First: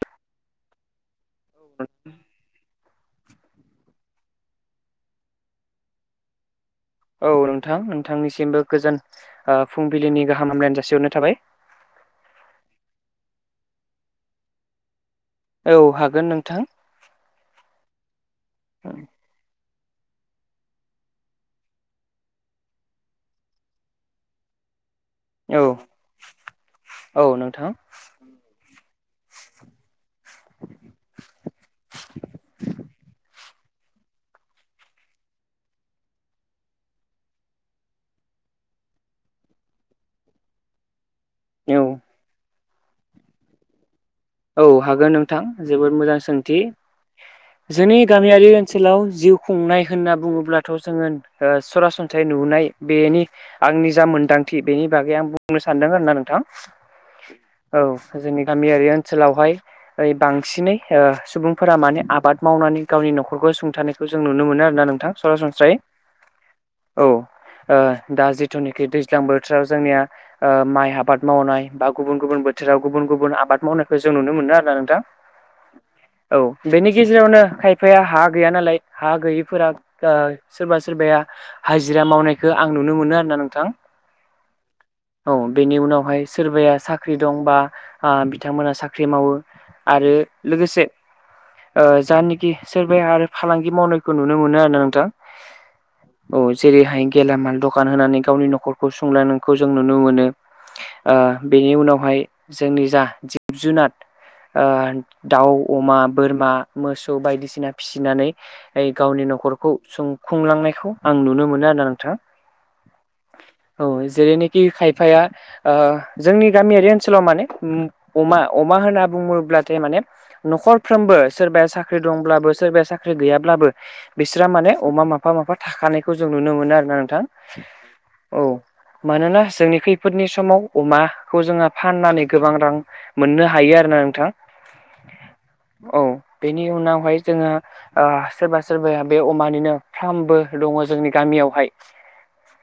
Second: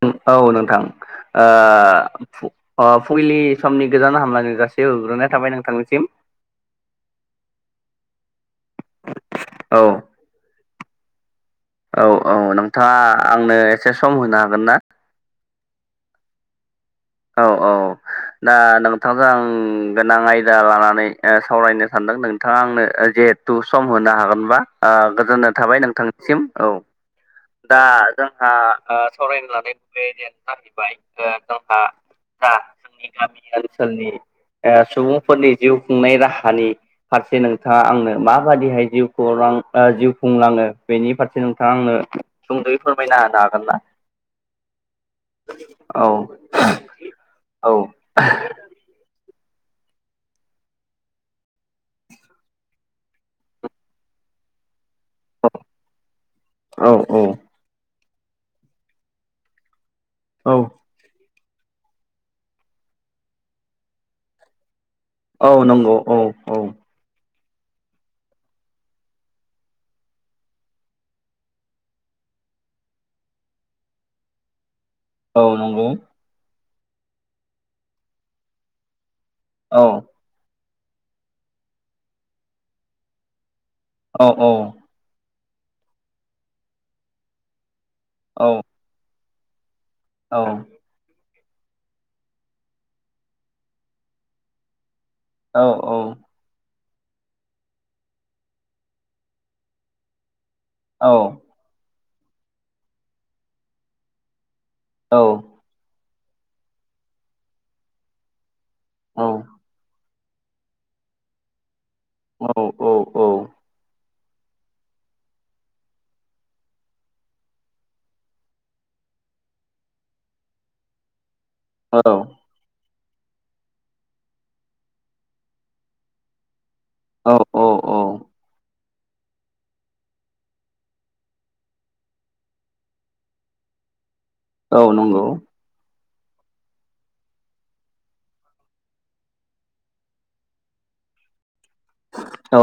[unintelligible] औ नोंथां ओ फु अ फुंलि समनि गोजान हामलायनाय जासि [unintelligible] हरग्रोनाय थाबाय नोंथांनिसिम औ नोंथां नोंथांनिसिमबो गोजोन ओ औ फुंबिलिनि गाहाम हामलायनाय जासिहरनाय थाबाय। औ औ नोंथाङा आंनो एसे सम होनो हागोन ना? औ हागोन नोंथां। औ औ दा नोंथांखौ आं गोनां आयदा लानानै ओ सावरायनो सानदों नोंथाङा आंनो ओ जिहेथु सम होनो हागोनबा ओ गोजोननाय औ थाबाय नोंथांनिसिम औ औ नोंथां दा जोंहा ओ सावरायनो लानाय [unintelligible] जाहैबाय ओ जोंहा दा जोंनि गामि [unintelligible] [unintelligible] ओ सुबुंफोरनि जिउ खुंनाय राहानि फारसे नोंथाङा आंनो माबादिहाय जिउखौ ओ जिउ खुंलाङो बेनि फारसे नोंथाङा औ आंनो सुंद'यै फोरमायना होनो हागोन ना? औ हागोन नोंथां जोबोद औ मोजां सोंथि। औ जोंनि गामियारि ओनसोलाव जिउ खुंनाय होनना बुङोब्लाथ' जोङो ओ सरासनस्रायै नुनाय बेनि आंनि जा मोनदां थि बेनि बै आं बुंनो सानदों आरो ना नोंथां। औ औ जोंनि गामियारि ओन सोलावहाय ओइ औ बांसिनै ओ सुबुं फोरा माने आबाद मावनानै गावनि न'खरखौ सुंथानायखौ जों नुनो मोनो आरो ना नों थां औ सरासनस्राय नंगौ औ औ औ ओ दा जिथुनाखि दैज्लां बोथोराव जोंनिया ओ माइ आबाद मावनाय बा गुबुन गुबुन [unintelligible] बोथोराव गुबुन गुबुन आबाद मावनायखौ जों नुनो मोनो आरो नोंथां। औ नंगौ। औ बेनि गेजेरावनो खायफाया हा गैया नालाय हा गैयिफोरा औ ओ सोरबा सोरबाया हाजिरा मावनायखो आं नुनो मोनो आरो ना नोंथां। औ औ। औ बेनि उनावहाय सोरबाया साख्रि दं बा आ औ बिथांमोना साख्रि मावो आरो औ औ लोगोसे ओ जानोखि सोरबाया आरो फालांगि मावनायखौ नुनो मोनो आरो ना नोंथां। औ औ। जेरैहाय गेलामाल दखान होनानै गावनि न'खरखौ सुंलांनायखौ जों नुनो मोनो। ओ बेनि उनावहाय जोंनि जा जिब जुनाद ओ दाउ, अमा, बोरमा, मोसौ बायदिसिना फिसिनानै गावनि न'खरखौ सुं खुंलांनायखौ आं नुनो मोनो आरो नो औ औ औ। जेरैनोखि खायफाया ओ जोंनि गामियारि ओनसोलाव माने उम अमा अमा होनना बुङोब्लाथाय माने न'खरफ्रोमबो सोरबाया साख्रि औ औ दंब्लाबो सोरबाया सा साख्रि गैयाब्लाबो बिसोरा माने अमा माफा माफा थाखानायखौ जों नुनो मोनो आ ना नोंथां औ औ औ औ। मानोना जोंनि खैफोदनि समाव अमाखौ जोङो फाननानै गोबां रां मोननो हायो आरो ना नोंथां। औ नंगौ। औ बेनि उनावहाय जोङो ओ सोरबा सोरबाया बे अमानिनो फ्रामबो दङ' जोंनि गा मियावहाय औ।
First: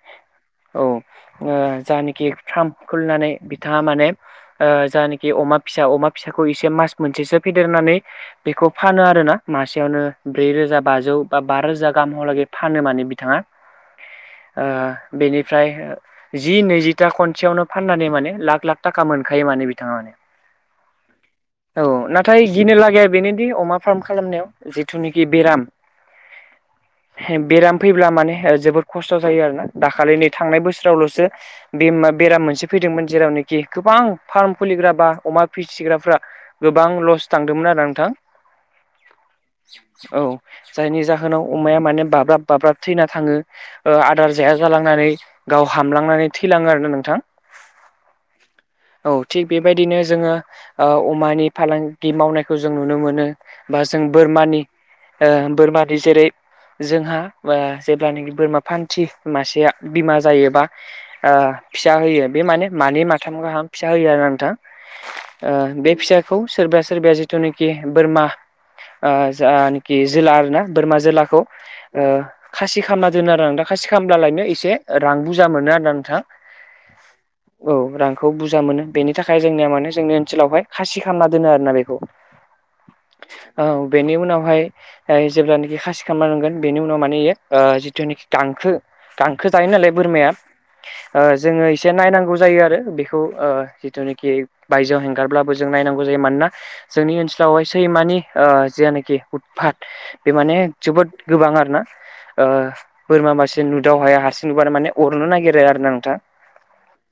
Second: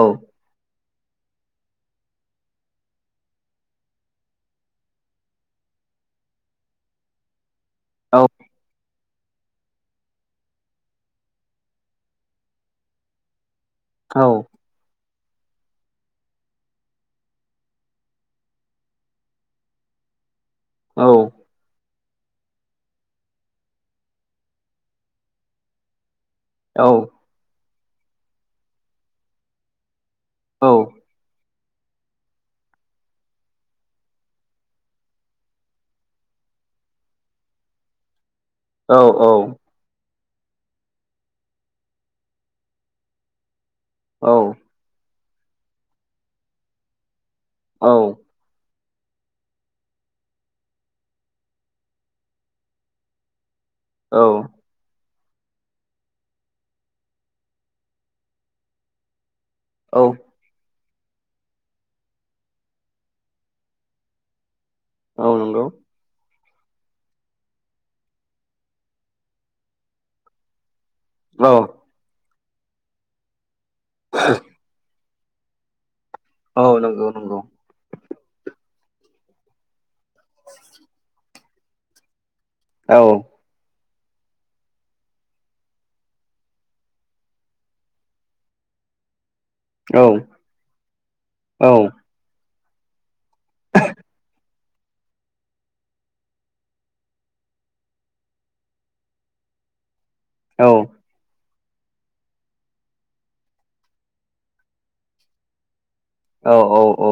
औ ओ जानिखि फ्राम खुलिनानै बिथाङा माने ओ जानि खि अमा फिसा अमा फिसाखौ एसे मास मोनसेसो फेदेरनानै औ बेखौ फानो आ आरोना मासेयावनो ब्रै रोजा बाजौ बा बा रोजा गाहामहालागै फानो माने बिथाङा। औ ओ बेनिफ्राय जि नैजिथा खनसेयावनो फाननानै माने लाख लाख थाखा मोनखायो माने बिथाङा । औ औ नाथाय गिनो लागाया बेनोदि अमा फार्म खालामनायाव जिथुनाखि बेराम औ बेराम फैब्ला माने जोबोर खस्थ' जायो आरोना दाखालि नै थांनाय औ बोसोरावल'सो बे बेराम मोनसे फै जेरावनोखि गोबां फार्म खुलिग्रा बा अमा फिसिग्राफ्रा गोबां लस थांदोंमोन आरोना नोंथां। औ औ औ जायनि जाहोनाव अमाया माने बाब्राब-बाब्राब थैना थाङो आदार जाया जालांनानै गाव हामलांनानै थैलाङो आरो ना नोंथां। औ औ थिग बेबायदिनो जोङो अमानि फालांगि मावनायखौ जों नुनो मोनो। बा जों औ बोरमानि ओ बोरमानि जेरै-जोंहा जेब्लानोखि बोरमा फान्थि मासेया बिमा जायोबा ओ फिसा होयो, बे माने-मानै माथाम गाहाम फिसा होयो आरो ना नोंथां। औ नंगौ बे फिसा खौ सोरबाया-सोरबाया जिथुनोखि बोरमा ओ जानखि जोला आरो ना बोरमा जोलाखौ औ ओ खासि खामना दोनो आरो नोंथां खासि खालामब्ला लायनो एसे रां बुरजा मोनो आरो ना नोंथां, औ नंगौ नंगौ औ रांखौ बुरजा मोनो बेनि थाखाय जोंनिया माने जोंनि ओनसोलावहाय खासि खालामना दोनो आरो ना बेखौ। औ औ बेनि उनावहाय जाय जेब्लानोखि खासि खालामना दोनगोन बेनि उनाव माने यो जिथुनोखि हांखो खो जायो नालाय औ औ बोरमाया, ओ जोङो औ एसे नायनांगौ जायो आरो बेखौ ओ जिथुनोखि बि बायजोआव हेंगारब्लाबो जों नायनांगौ जायो मानोना, जोंनि ओनसोलावहाय सैमानि ओ जिआनोखि उदफात बे माने जोबोद गोबां आरो ना ओ बोरमा मासे नुदाव हाया हारसिं नुबा माने अरनो नागिरो आरो ना नोंथां औ औ औ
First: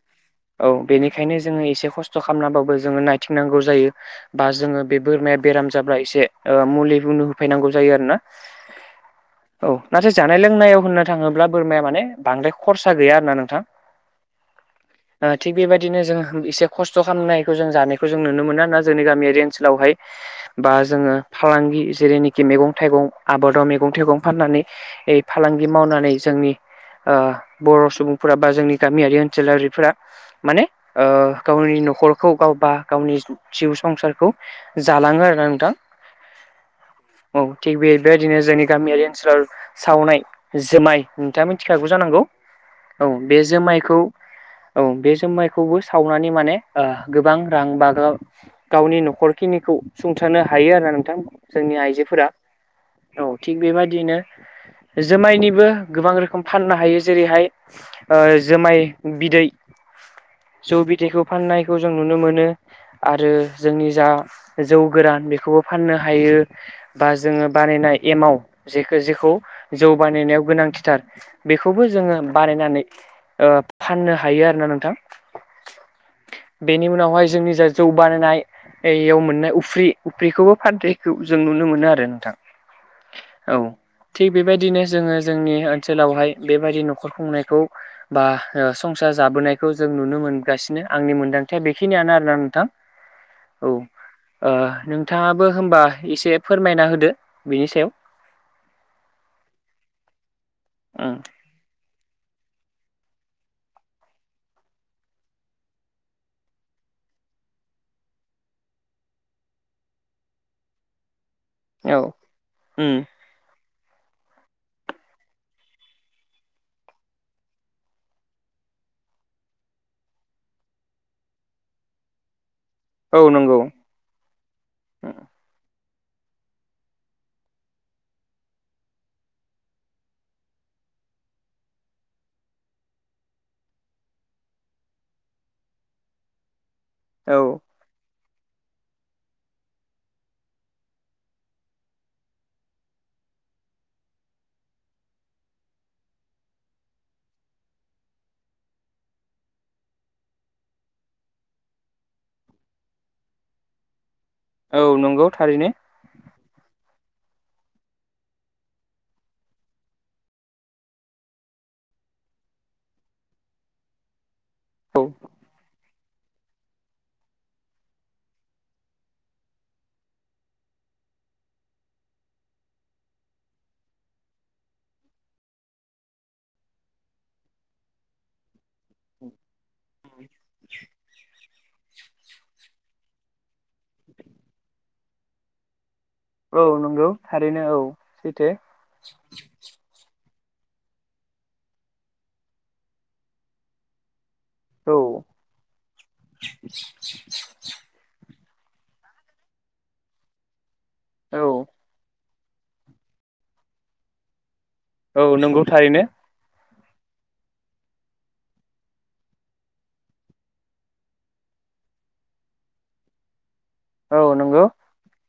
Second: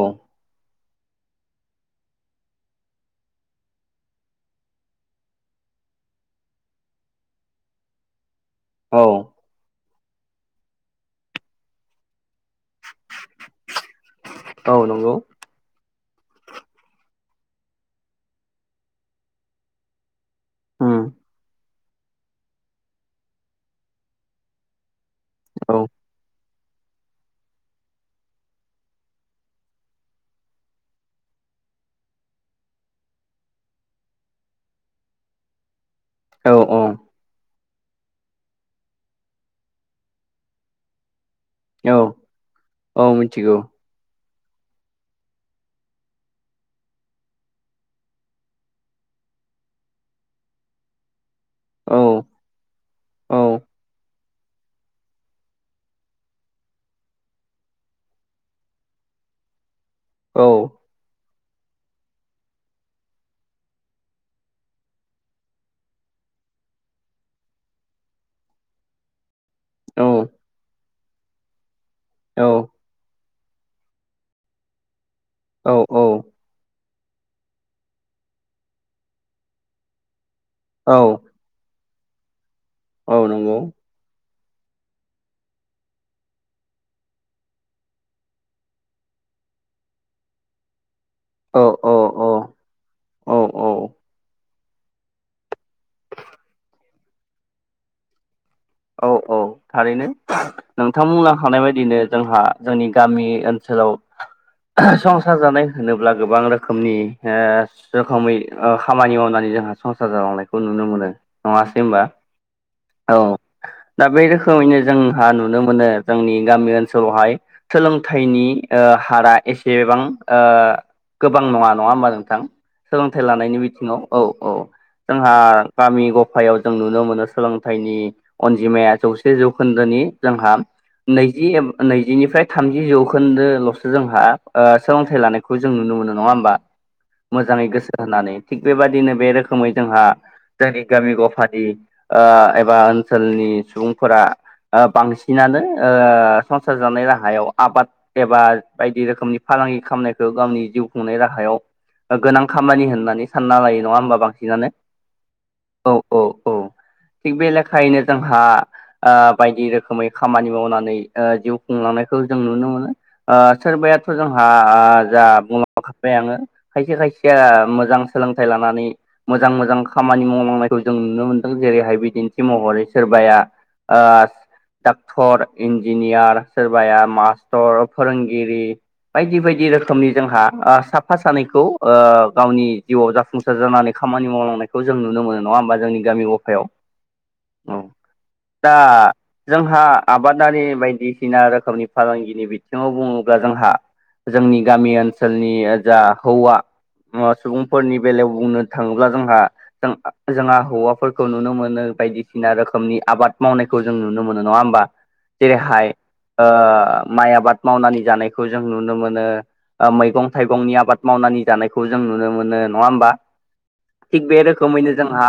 औ बेनिखायनो जोङो एसे खस्थ' खामनाबाबो जोओ नायथिंनांगौ जायो बा जोङो बे बोरमाया बेराम जाब्ला एसे मुलि बुंनो होफैनांगौ जायो आरो ना औ [inaudible] औ नाथाय जानाय- लोंनायाव होननो थाङोब्ला बोरमाया माने बांद्राय खरसा गैया आरो ना नोंथां, औ नंगौ थिग बेबायदिनो जों एसे खस्थ' खामनायखौ जों जानायखौ जों नुनो मोना ना जोंनि गामियारि ओनसोलावहाय बा उम जोङो फालांगि जेरैनोखि मैगं-थाइगं, आबादाव मैगं- थाइगं फाननानै फालांगि औ मावनानै जोंनि ओ बर' सुबुंफोरा बा जोंनि गामियारि ओनसोलारिफोरा माने ओ गावनि न'खरखौ, गावबा-गावनि जिउ संसारखौ जालाङो आरो ना नोंथां। औ औ औ थिग, बेबायदिनो जोंनि गामियारि ओनसोलाव सावनाय जोमाय, नोंथाङा मिथिखागौ औ जानांगौ, औ बे जोमायखौ औ बे जोमाइखौबो सावनानै माने गोबां रां बा गावनि न'खरखिनिखौ सुंथानो हायो आरो ना नोंथां जोंनि औ आइजोफोरा, औ थिग बेबायदिनो [inaudible] जोमायनिबो गोबां रोखोम फाननो हायो जेरैहाय ओ जोमाय बिदै, औ जौ बिदैखौ फाननायखौ जों नुनो मोनो आरो जोंनि जा जौ गोरान बेखौबो फाननो हायो। [unintelligible] बा जोङो बानायनाय एमाव जेखो जेखौ जौ औ बानायनायाव गोनांथिथार बेखौबो जोङो बानायनानै ओ [unintelligible] फाननो हायो आरो ना नोंथां। औ- औ। बेनि उनावहाय जोंनि जा जौ बानायनाययाव मोननाय उफ्रि बेखौबो औ फानथायखौ जों नुनो मोनो आरो नोंथां। औ नंगौ। [unintelligible] बेबायदिनो जोङो जोंनि ओनसोलावहाय बेबायदि न'खर खुंनायखौ बा ओ संसार ज [unintelligible] जाबोनायखौ जों नुनो मोनगासिनो। आंनि औ मोनदांथिया औ बेखिनियानो आरोना नोंथां औ। ओ नोंथाङाबो होमबा एसे फोरमायना होदो बेनि सायाव? औ औ थारैनो [unintelligible] उम नोंथांमोना हानाय बायदिनो जोंहा जोंनि गामि ओनसोलाव [unintelligible] संसार जानाय होनोब्ला गोबां रोखोमनि ओ रोखोमै ओ खामानि मावनाय [unintelligible] जोंहा संसार जालांनायखौ नुनो मोनो नङासै औ होमबा उम औ। दा बे रोखोमैनो जोंहा नुनो मोनो जोंनि गामि ओनसोलावहाय सोलोंथाइनि ओ हारा एसेबां ओ गोबां नङा नङा होमबा नोंथां? सोलोंथाइ औ लानायनि नंगौ बिथिङाव औ औ जोंहा गामि गफायाव जों नुनो मोनो सोलोंथाइनि अनजिमाया जौसे जौखोन्दोनि जोंहा नैजि एम नैजिनिफ्राय थामजि जौखोन्दोल'सो जोंहा ओ सोलोंथाइ लानायखौ जों नु [unintelligible] नुनो मोनो नङा होमबा औ मोजाङै गोसो होनानै थिग बेबादिनो बे रोखोमै जोंहा जोंनि गामि गफानि ओ एबा [unintelligible] ओनसोलनि सुबुंफोरा- ओ बांसिनानो ओ संसार जानाय राहायाव आबाद एबा बायदि रोखोमनि फाग फालांगि खानायखौ गावनि जिउ खुंनाय राहायाव गोनां खामानि होननानै सानना लायो नङा होमबा बां [unintelligible] सिनानो औ नंगौ थारैनो औ औ औ थिग बे लेखायैनो जोंहा ओ बायदि रोखोमै खामानि मावनानै ओ जिउ खुंलांनायखौ जों नुनो मोनो ओ सोरबायाथ' जों हा आ औ जा बु [unintelligible] [unintelligible] आङो खायसे खायसेया मोजां सोलोंथाइ लानानै मोजां मोजां खामानि मावलांनायखौ जों नुनो मोनदों जेरैहाय बिदिन्थि महरै सोरबाया ओस डाक्थर इन्जिनियार सोरबाया मास्टर फोरोंगिरि। बायदि बायदि रोखोमनि जोंहा [unintelligible] साफा सानैख खौ ओ गावनि जिउआव जाफुंसार जानानै खामानि मावलांनायखौ जों नुनो मोनो नङा होमबा जोंनि गामि गफायाव औ नंगौ थारैनो औ सैथो। दा जोंहा आबादारि बायदिसिना रोखोमनि फालांगिनि बिथिङाव बुङोब्ला जोंहा जोंनि गामि औ ओनसोलनि ओ जा हौवा [unintelligible] सुबुंफोरनि बेलायाव बुंनो थाङोब्ला जोंहा जों आ जोंङा हौवाफोरखौ औ नुनो मोनो। बायदिसिना रोखोमनि आबाद मावनायखौ जों नुनो मोनो नङा होमबा औ नंगौ जेरैहाय थारैनो ओ ओ माइ आबाद मावनानै जानायखौ जों नुनो मोनो। ओ मैगं थाइगंनि आबाद मावनानै जानायखौ जों नुनो मोनो नङा होमबा? औ थिग बे नंगौ रोखोमैनो जोंहा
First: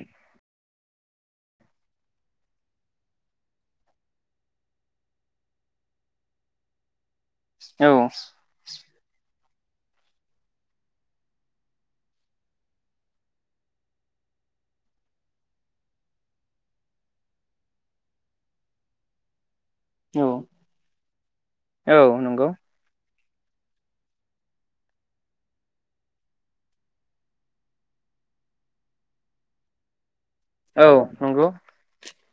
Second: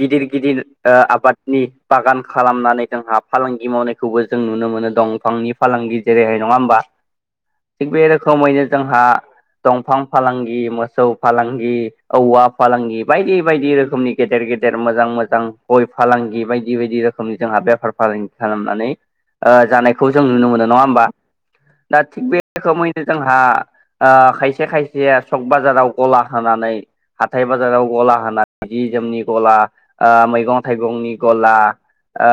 गिदिर गिदिर ओ आबादनि बागान खालामनानै जोंहा फालांगि मावनायखौबो जों नुनो मोनो दंफांनि फालां गि जेरैहाय नङा होमबा थिग औ बे रोखोमैनो जोंहा दंफां फालांगि मोसौ फालांगि औवा फालांगि बायदि बायदि रोखोमनि गेदेर [unintelligible] गेदेर मोजां मोजां गय फालांगि बायदि बायदि रोखोमनि जोंहा बेफार फालांगि खालामनानै ओ जानायखौ जों औ नुनो मोनो नङा होमबा दा औ थिग बे नंगौ रोखोमैनो जोंहा ओ खायसे खायसेया सक बाजाराव गला होनानै हाथाय बाजाराव गला होनानै जि जि जोमनि गला ओ मैगं औ थाइगंनि नंगौ गला ओ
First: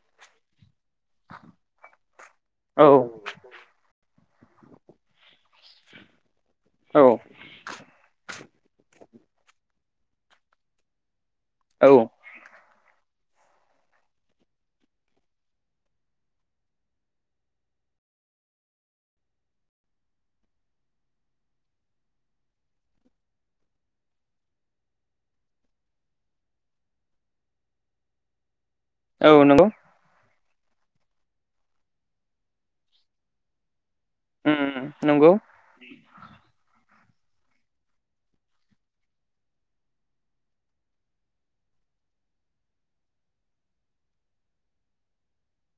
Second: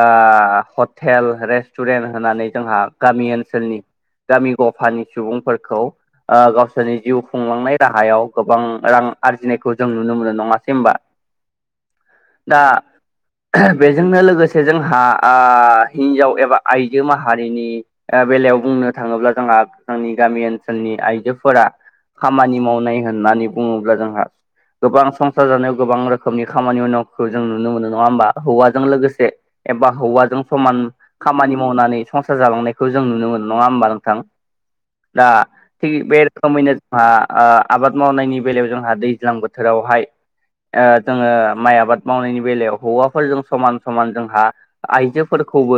हथ थेल रेस्टुरेन्ट होनानै जोंहा औ गामि ओनसोलनि गामि गफानि सुबुंफोरखौ ओ गावसोरनि औ जिउ खुंलांनाय राहायाव गोबां रां आरजिनायखौ जों नुनो मोनो नङासै होमबा औ दा बेजोंनो लोगोसे जोंहा ओ हिन्जाव एबा आइजो माहारिनि ओ बेलायाव बुंनो थाङोब्ला जोंहा जोंनि गामि ओनसोलनि आइजोफोरा खामानि मावनाय होननानै बुङोब्ला जोंहा गोबां संसार जानायाव गोबां रोखोमनि खामानि मावनाय फोरखो जों नुनो मोनो। नङा होमबा हौवाजों लोगोसे औ नंगौ एबा हौवाजों समान खामानि मावनानै संसार जालांनायखौ जों नुनो मोनो नङा होमबा नोंथ थां उम उम दा नंगौ थिग बे रोखोमैनो आ ओ आबाद मावनायनि बेलायाव जोंहा दैज्लां बोथोरावहाय ओ जोङो माइ आबाद मावनायनि बेलायाव हौवाफोरजों समान समान जोंहा आइजोफोरखौबो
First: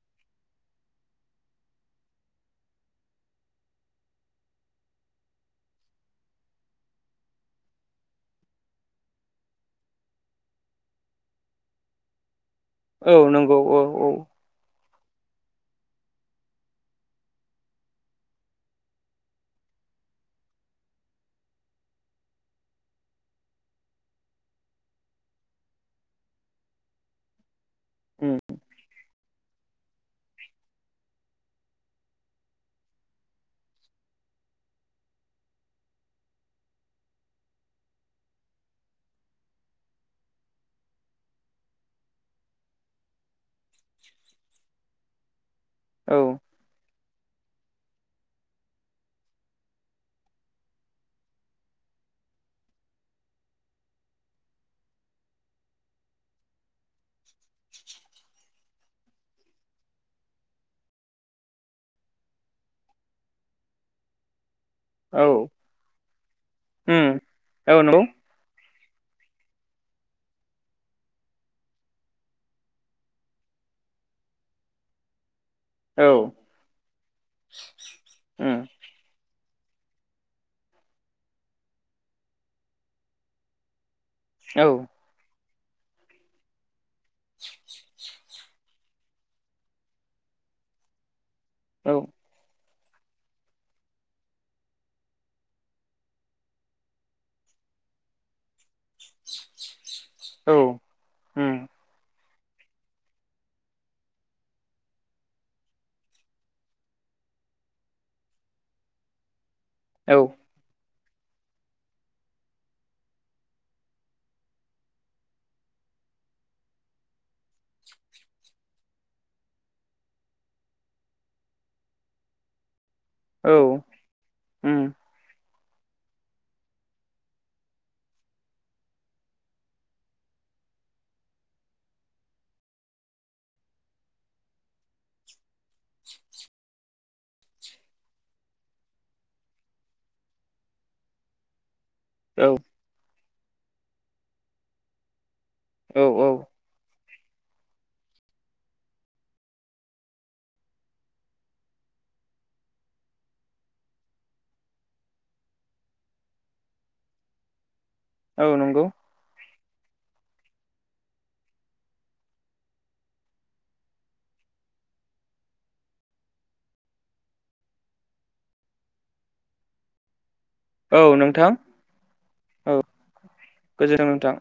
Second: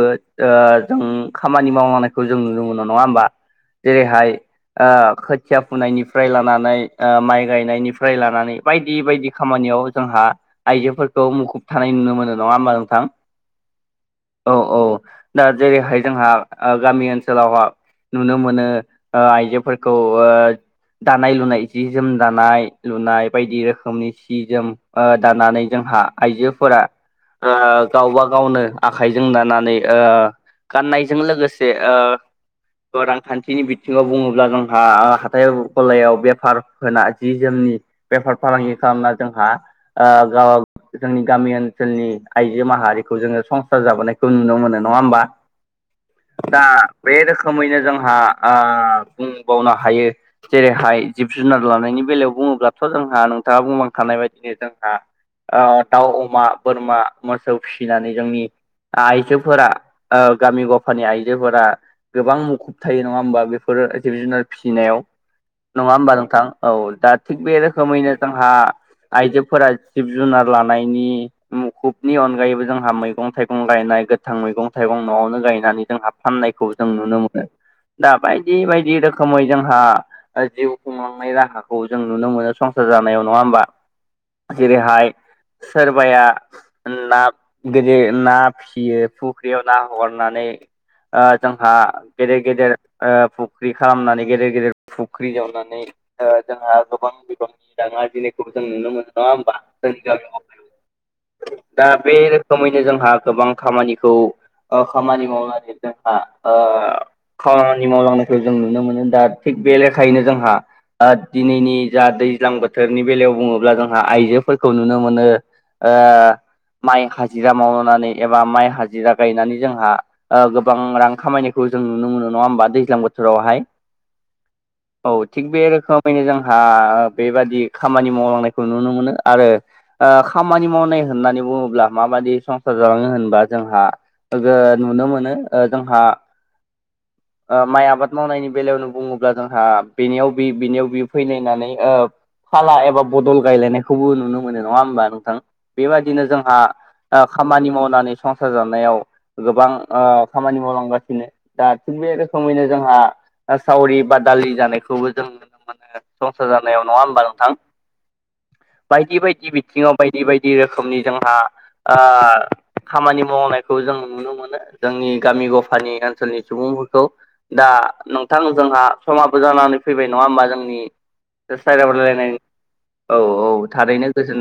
ओ जों खामानि मावना नायखौ जों नुनो मोनो नङा होमबा जेरैहाय ओ खोथिया फुनायनिफ्राय लानानै ओ माइ गायनायनिफ्राय लानानै बायदि बायदि खामानि नियाव जोंहा आइजोफोरखौ मुखुब थानाय नुनो मोनो। नङा होमबा नोंथां? औ नंगौ औ औ औ दा जेरैहाय जोंहा ओ गामि ओनसोलावहा नुनो मोनो ओ आइजोफोरखौ ओ दानाय लुनाय जि जोम दानाय लुनाय बायदि रोखोमनि सि जोम ओ दानानै जों हा आइजोफोरा ओ गावबा उम गावनो आखाइजों दानानै ओ गाननायजों लोगोसे ओ अ रांखान्थिनि बिथिङाव बुङोब्ला जोंहा ओ हाथाय गलायाव बेफार होना जि जोम नि बेफार फालांगि खालामना जोंहा ओ गावाग जोंनि गामि ओनसोलनि आइजो माहारिखौ जोङो संसार जाबोनायखौ नुनो मोनो नङा होमबा? औ दा बे रोखोमैनो जोंहा ओ बुंबावनो हायो जेरैहाय जिब जुनार लानायनि नि बेलायाव बुङोब्लाथ' जोंहा नोंथाङा बुंलां खानाय बायदिनो जोंहा ओद दाउ अमा बोरमा मोसौ फिसिनानै जोंनि आइजोफोरा ओ गामि गफानि आइजोफोरा गोबां मुखुब थायो नङा होमबा बेफोरो जिब जुनार फिसिनायाव औ नङा होमबा नोंथां औ दा उम थिग बे औ नंगौ रोखोमैनो जोंहा आइजोफोरा जिब जुनार लानायनि मुखुबनि अनगायैबो जोंहा मैगं थाइगं गायनाय गोथां मैगं थाइगं न'आवनो गाय दानि औ जोंहा फाननायखौ जों नुनो मोनो दा बायदि उम बायदि रोखोमै जों जोंहा ओ जिउ खुंलांनाय राहाखौ जों नुनो मोनो संसार जानायाव नङा होमबा? औ जेरैहाय सोरबाया ओ नाब गोदो ना फिसियो फुख्रियाव ना हगारनानै ओ जोंहा औ गेदेर गेदेर ओ फुख्रि खालामनानै गेदेर गेदेर फुख्रि जावनानै ओ जोंहा गोबां बिबांनि दा ना बिलायखौबो जों नुनो मोनो नङा होमबा जोंनि गामियाव उम [unintelligible] दा बे रोख खोमैनो जोंहा गोबां खामानिखौ ओ खामानि मावनानै जोंहा ओ खामानि मावलांनायखौ जों नुनो मोनो दा थिग बे औ लेखायैनो जोंहा ओ दिनैनि जा दैज्लां बोथोरनि बेलायाव बुङोब्ला जोंहा आइजोफोरख खौ नुनो मोनो ओ माइ हाजिरा मावनानै एबा माइ हाजिरा गायनानै जोंहा ओ गोबां रां खामायनायखौ ओ जों नुनो मोनो नङा होनबा दैज्लां बोथोरावहाय उम औ थिग बे रोख खोमैनो जोंहा ओ बेबादि खामानि मावलांनायखौ नुनो मोनो। आरो ओ खामानि मावनाय होननानै बुङोब्ला माबाददि संसार जालाङो होनबा जोंहा ओजो नुनो मोनो जोंहा ओ माइ आबाद मावनायनि बेलायावनो बुङोब्ला जोंहा बेनियाव बेनियाव बि फैलायनानै ओ औ फाला एबा बदल गायलायनायखौबो नुनो मोनो नङा होमबा नोंथां । औ बेबादिनो औ जोंहा ओ खामानि मावनानै संसार जानायाव गोबां ओ खामानि मावलांगासिनो दा थिग बे बे रोखोमैनो जोंहा सावरि बा दालि जानायखौबो जों नुनो मोनो संसार जानायाव नङा होमबा नोंथां? औ नंगौ बायदि बायदि बिथिङाव बायदि बायदि रोखोमनि जोंहा ओ खामानि मावनायखौ जों नुनो मोनो जोंनि गामि गफानि ओनसोलनि सुबुंफोरखौ दा नोंथां जोंहा समाबो जानानै फैबाय नङा होमबा? जों औ नि [unintelligible] गोजोथों नोंथां।